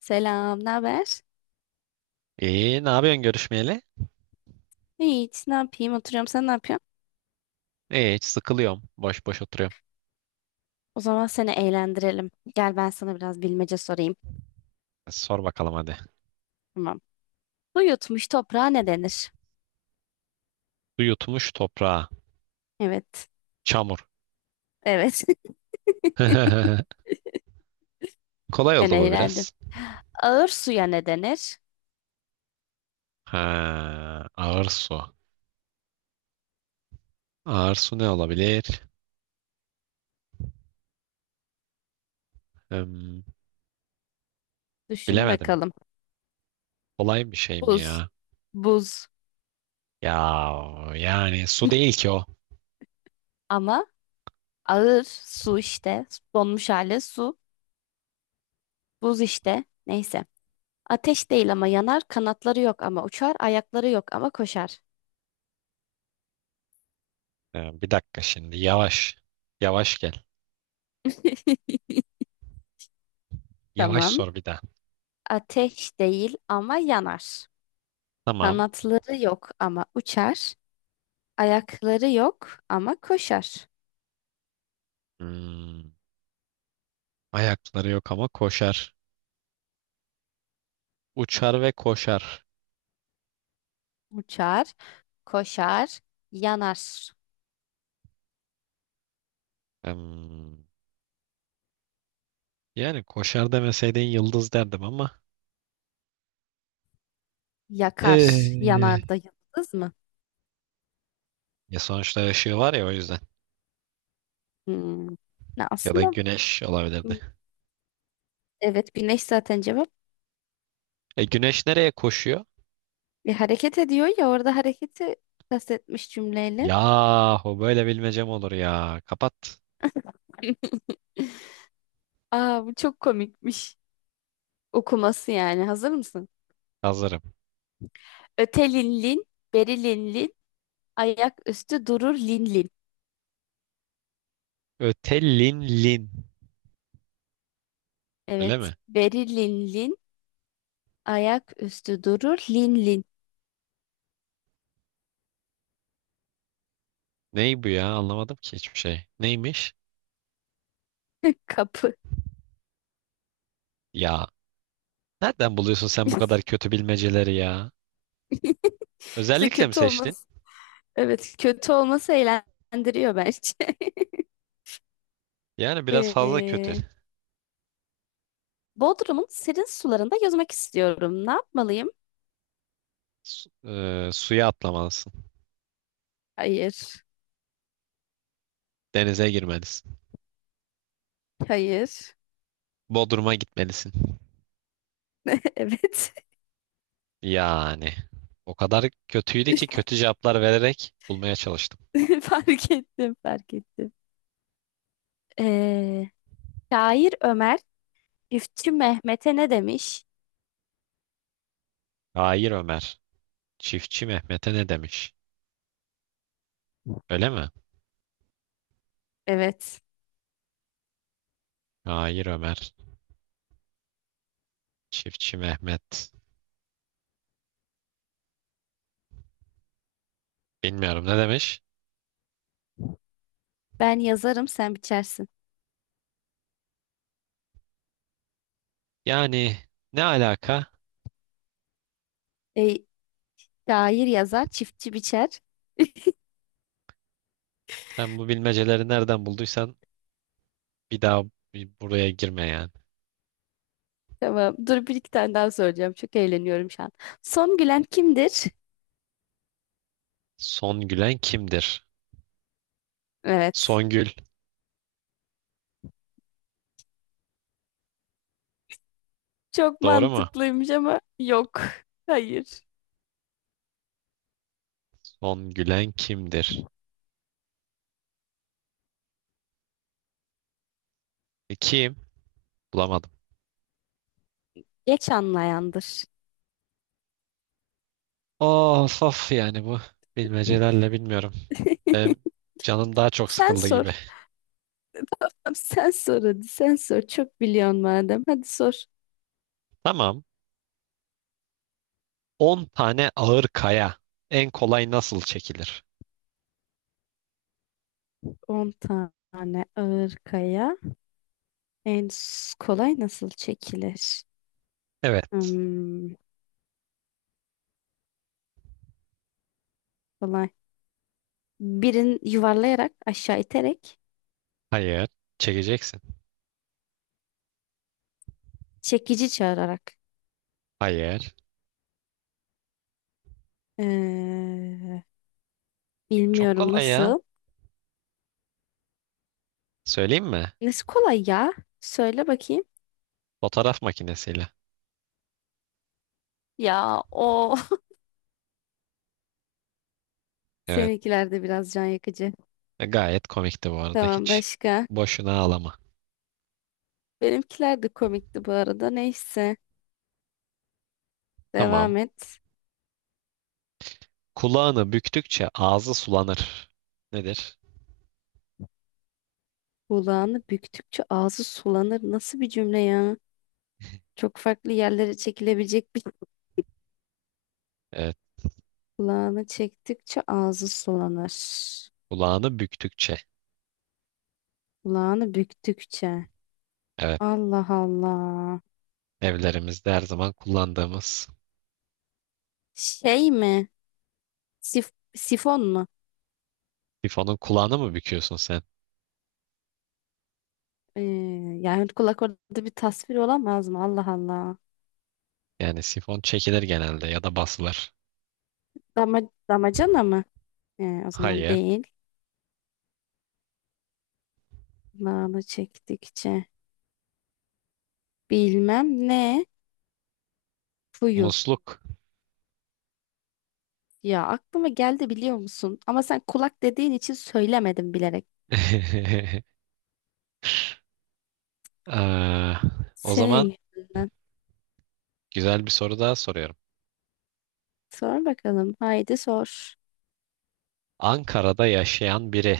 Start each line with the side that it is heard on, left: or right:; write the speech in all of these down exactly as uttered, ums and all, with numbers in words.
left: Selam, ne haber?
right: İyi, ne yapıyorsun görüşmeyeli?
left: Hiç, ne yapayım? Oturuyorum, sen ne yapıyorsun?
right: İyi, hiç sıkılıyorum. Boş boş oturuyorum.
left: O zaman seni eğlendirelim. Gel ben sana biraz bilmece sorayım.
right: Sor bakalım hadi.
left: Tamam. Su yutmuş toprağa ne denir?
right: Su yutmuş toprağa.
left: Evet,
right: Çamur.
left: evet.
right: Kolay
left: Ben
right: oldu bu
left: eğlendim.
right: biraz.
left: Ağır suya ne denir?
right: Ha, ağır su. Ağır su ne olabilir? Hmm,
left: Düşün
right: bilemedim.
left: bakalım.
right: Kolay bir şey mi
left: Buz,
right: ya?
left: buz.
right: Ya yani su değil ki o.
left: Ama ağır su işte. Donmuş hali su, buz işte. Neyse. Ateş değil ama yanar, kanatları yok ama uçar, ayakları yok ama koşar.
right: Ee, bir dakika şimdi. Yavaş. Yavaş gel. Yavaş
left: Tamam.
right: sor bir daha.
left: Ateş değil ama yanar.
right: Tamam.
left: Kanatları yok ama uçar. Ayakları yok ama koşar.
right: Hmm, Ayakları yok ama koşar. Uçar ve koşar.
left: Uçar, koşar, yanar,
right: Hmm, Yani koşar demeseydin yıldız derdim ama
left: yakar.
right: eee,
left: Yanar da yıldız mı?
right: ya sonuçta ışığı var ya o yüzden.
left: Hmm. Ne
right: Ya da
left: aslında
right: güneş
left: hmm,
right: olabilirdi.
left: evet güneş zaten cevap.
right: E güneş nereye koşuyor?
left: Bir hareket ediyor ya, orada hareketi kastetmiş cümleyle.
right: Yahu böyle bilmecem olur ya. Kapat.
left: Aa, bu çok komikmiş. Okuması yani. Hazır mısın?
right: Hazırım.
left: Ötelinlin, berilinlin, ayak üstü durur linlin.
right: Ötelinlin. Öyle
left: Evet,
right: mi?
left: berilinlin. Ayak üstü durur, lin lin.
right: Ney bu ya? Anlamadım ki hiçbir şey. Neymiş?
left: Kapı.
right: Ya. Nereden buluyorsun sen bu kadar kötü bilmeceleri ya?
left: İşte
right: Özellikle mi
left: kötü
right: seçtin?
left: olması, evet kötü olması eğlendiriyor bence.
right: Yani biraz fazla kötü.
left: Ee, Bodrum'un serin sularında yüzmek istiyorum. Ne yapmalıyım?
right: Su- eee, suya atlamalısın.
left: Hayır,
right: Denize girmelisin.
left: hayır.
right: Bodrum'a gitmelisin.
left: Evet.
right: Yani o kadar kötüydü ki kötü cevaplar vererek bulmaya çalıştım.
left: Fark ettim, fark ettim. Ee, şair Ömer, Üfçü Mehmet'e ne demiş?
right: Hayır Ömer. Çiftçi Mehmet'e ne demiş? Öyle mi?
left: Evet.
right: Hayır Ömer. Çiftçi Mehmet. Bilmiyorum ne demiş?
left: Ben yazarım, sen biçersin.
right: Yani ne alaka?
left: E, şair yazar, çiftçi biçer.
right: Sen bu bilmeceleri nereden bulduysan bir daha bir buraya girme yani.
left: Tamam. Dur, bir iki tane daha söyleyeceğim. Çok eğleniyorum şu an. Son gülen kimdir?
right: Son gülen kimdir?
left: Evet.
right: Songül.
left: Çok
right: Doğru mu?
left: mantıklıymış ama yok. Hayır.
right: Son gülen kimdir? E, kim? Bulamadım.
left: Geç anlayandır.
right: Of of yani bu bilmecelerle bilmiyorum. Benim canım daha çok
left: Sen
right: sıkıldı
left: sor.
right: gibi.
left: Tamam, sen sor hadi. Sen sor. Çok biliyorsun madem. Hadi sor.
right: Tamam. On tane ağır kaya. En kolay nasıl çekilir?
left: On tane ağır kaya. En s- kolay nasıl çekilir?
right: Evet.
left: Hmm, kolay. Birini yuvarlayarak, aşağı iterek,
right: Hayır. Çekeceksin.
left: çekici çağırarak.
right: Hayır.
left: Ee,
right: Çok
left: bilmiyorum
right: kolay ya.
left: nasıl.
right: Söyleyeyim mi?
left: Nesi kolay ya? Söyle bakayım.
right: Fotoğraf makinesiyle.
left: Ya o
right: Evet.
left: seninkiler de biraz can yakıcı.
right: E, gayet komikti bu arada.
left: Tamam,
right: Hiç
left: başka.
right: boşuna ağlama.
left: Benimkiler de komikti bu arada. Neyse.
right: Tamam.
left: Devam et.
right: Kulağını büktükçe ağzı sulanır. Nedir?
left: Kulağını büktükçe ağzı sulanır. Nasıl bir cümle ya? Çok farklı yerlere çekilebilecek bir...
right: Evet.
left: Kulağını çektikçe ağzı sulanır.
right: Kulağını büktükçe.
left: Kulağını büktükçe.
right: Evet.
left: Allah Allah.
right: Evlerimizde her zaman kullandığımız.
left: Şey mi? Sif- sifon mu?
right: Sifonun kulağını mı büküyorsun sen?
left: Ee, yani kulak orada bir tasvir olamaz mı? Allah Allah.
right: Yani sifon çekilir genelde ya da basılır.
left: Dama, Damacana mı? He, o zaman
right: Hayır.
left: değil. Nane çektikçe. Bilmem ne. Fuyu.
right: Musluk.
left: Ya, aklıma geldi biliyor musun? Ama sen kulak dediğin için söylemedim bilerek.
right: Eee, o zaman
left: Senin yüzünden.
right: güzel bir soru daha soruyorum.
left: Sor bakalım. Haydi sor.
right: Ankara'da yaşayan biri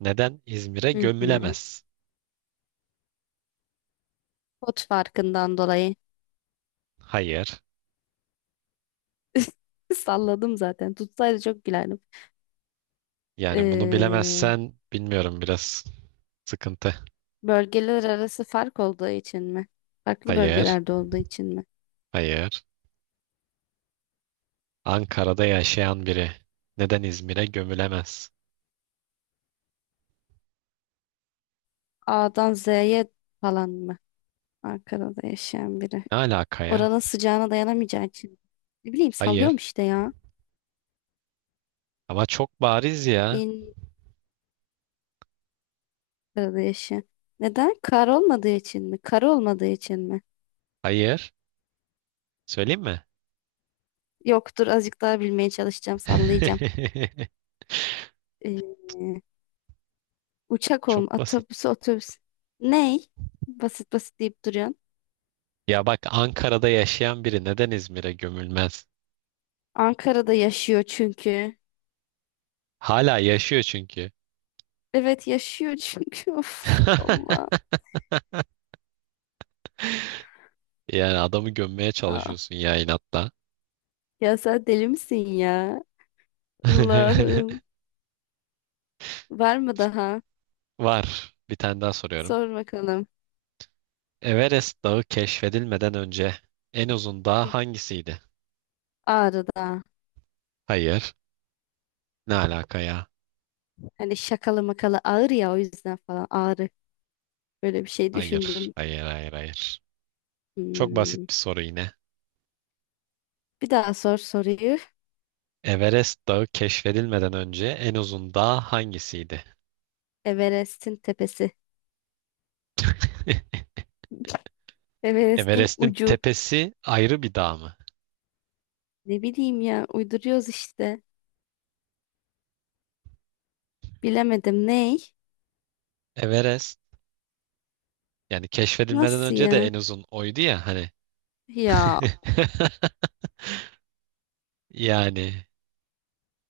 right: neden İzmir'e
left: Hı hı.
right: gömülemez?
left: Pot farkından dolayı.
right: Hayır.
left: Salladım zaten. Tutsaydı çok gülerdim.
right: Yani bunu
left: Ee,
right: bilemezsen bilmiyorum biraz sıkıntı.
left: bölgeler arası fark olduğu için mi? Farklı
right: Hayır.
left: bölgelerde olduğu için mi?
right: Hayır. Ankara'da yaşayan biri neden İzmir'e gömülemez?
left: A'dan Z'ye falan mı? Ankara'da yaşayan biri.
right: Ne alaka ya?
left: Oranın sıcağına dayanamayacağı için. Ne bileyim, sallıyorum
right: Hayır.
left: işte ya.
right: Ama çok bariz ya.
left: Bin arada yaşı. Neden? Kar olmadığı için mi? Kar olmadığı için mi?
right: Hayır. Söyleyeyim mi?
left: Yoktur, azıcık daha bilmeye çalışacağım, sallayacağım. Ee, uçak olm
right: Çok basit.
left: otobüs otobüs. Ney? Basit basit deyip duruyorsun.
right: Ya bak Ankara'da yaşayan biri neden İzmir'e gömülmez?
left: Ankara'da yaşıyor çünkü.
right: Hala yaşıyor çünkü.
left: Evet, yaşıyor çünkü. Of Allah.
right: Yani adamı gömmeye
left: Aa.
right: çalışıyorsun ya inatla.
left: Ya sen deli misin ya? Allah'ım. Var mı daha?
right: Var. Bir tane daha soruyorum.
left: Sor bakalım.
right: Everest Dağı keşfedilmeden önce en uzun dağ
left: Hı.
right: hangisiydi?
left: Ağrı'da.
right: Hayır. Ne alaka ya?
left: Hani şakalı makalı ağır ya, o yüzden falan ağrı. Böyle bir şey
right: Hayır,
left: düşündüm.
right: hayır, hayır, hayır. Çok
left: Hmm.
right: basit bir soru yine.
left: Bir daha sor soruyu.
right: Everest Dağı keşfedilmeden önce en uzun dağ hangisiydi?
left: Everest'in tepesi. Everest'in
right: Everest'in
left: ucu.
right: tepesi ayrı bir dağ mı?
left: Ne bileyim ya, uyduruyoruz işte. Bilemedim, ney?
right: Everest. Yani keşfedilmeden
left: Nasıl
right: önce de
left: ya?
right: en uzun oydu ya hani.
left: Ya,
right: Yani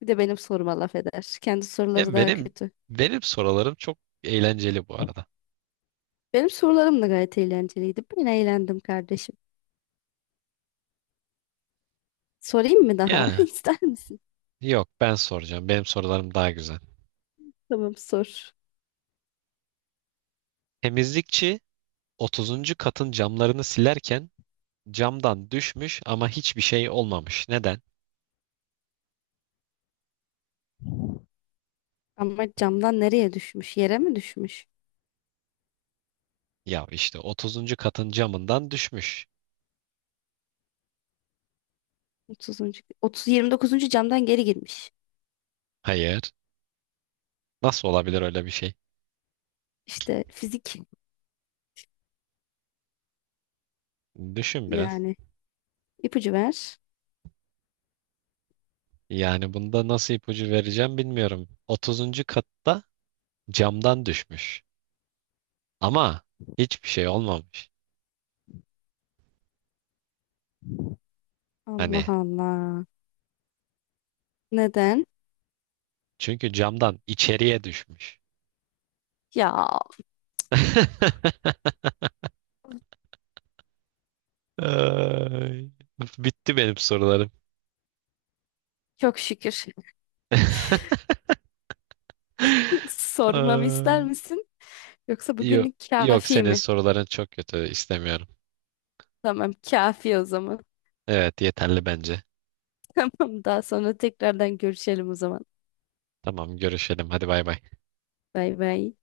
left: bir de benim soruma laf eder. Kendi soruları
right: ya
left: daha
right: benim
left: kötü.
right: benim sorularım çok eğlenceli bu arada.
left: Benim sorularım da gayet eğlenceliydi. Ben eğlendim kardeşim. Sorayım mı daha?
right: Ya
left: İster misin?
right: yok ben soracağım. Benim sorularım daha güzel.
left: Tamam, sor.
right: Temizlikçi otuzuncu katın camlarını silerken camdan düşmüş ama hiçbir şey olmamış. Neden?
left: Ama camdan nereye düşmüş? Yere mi düşmüş?
right: Ya işte otuzuncu katın camından düşmüş.
left: Otuzuncu, otuz yirmi dokuzuncu camdan geri girmiş.
right: Hayır. Nasıl olabilir öyle bir şey?
left: İşte fizik
right: Düşün biraz.
left: yani. İpucu ver.
right: Yani bunda nasıl ipucu vereceğim bilmiyorum. otuzuncu katta camdan düşmüş. Ama hiçbir şey olmamış. Hani
left: Allah Allah. Neden?
right: çünkü camdan içeriye düşmüş.
left: Ya,
right: Ay, bitti benim sorularım.
left: çok şükür. Sormamı ister
right: Ay,
left: misin? Yoksa
right: yok,
left: bugünlük
right: yok
left: kafi
right: senin
left: mi?
right: soruların çok kötü istemiyorum.
left: Tamam, kafi o zaman.
right: Evet yeterli bence.
left: Tamam, daha sonra tekrardan görüşelim o zaman.
right: Tamam görüşelim hadi bay bay.
left: Bay bay.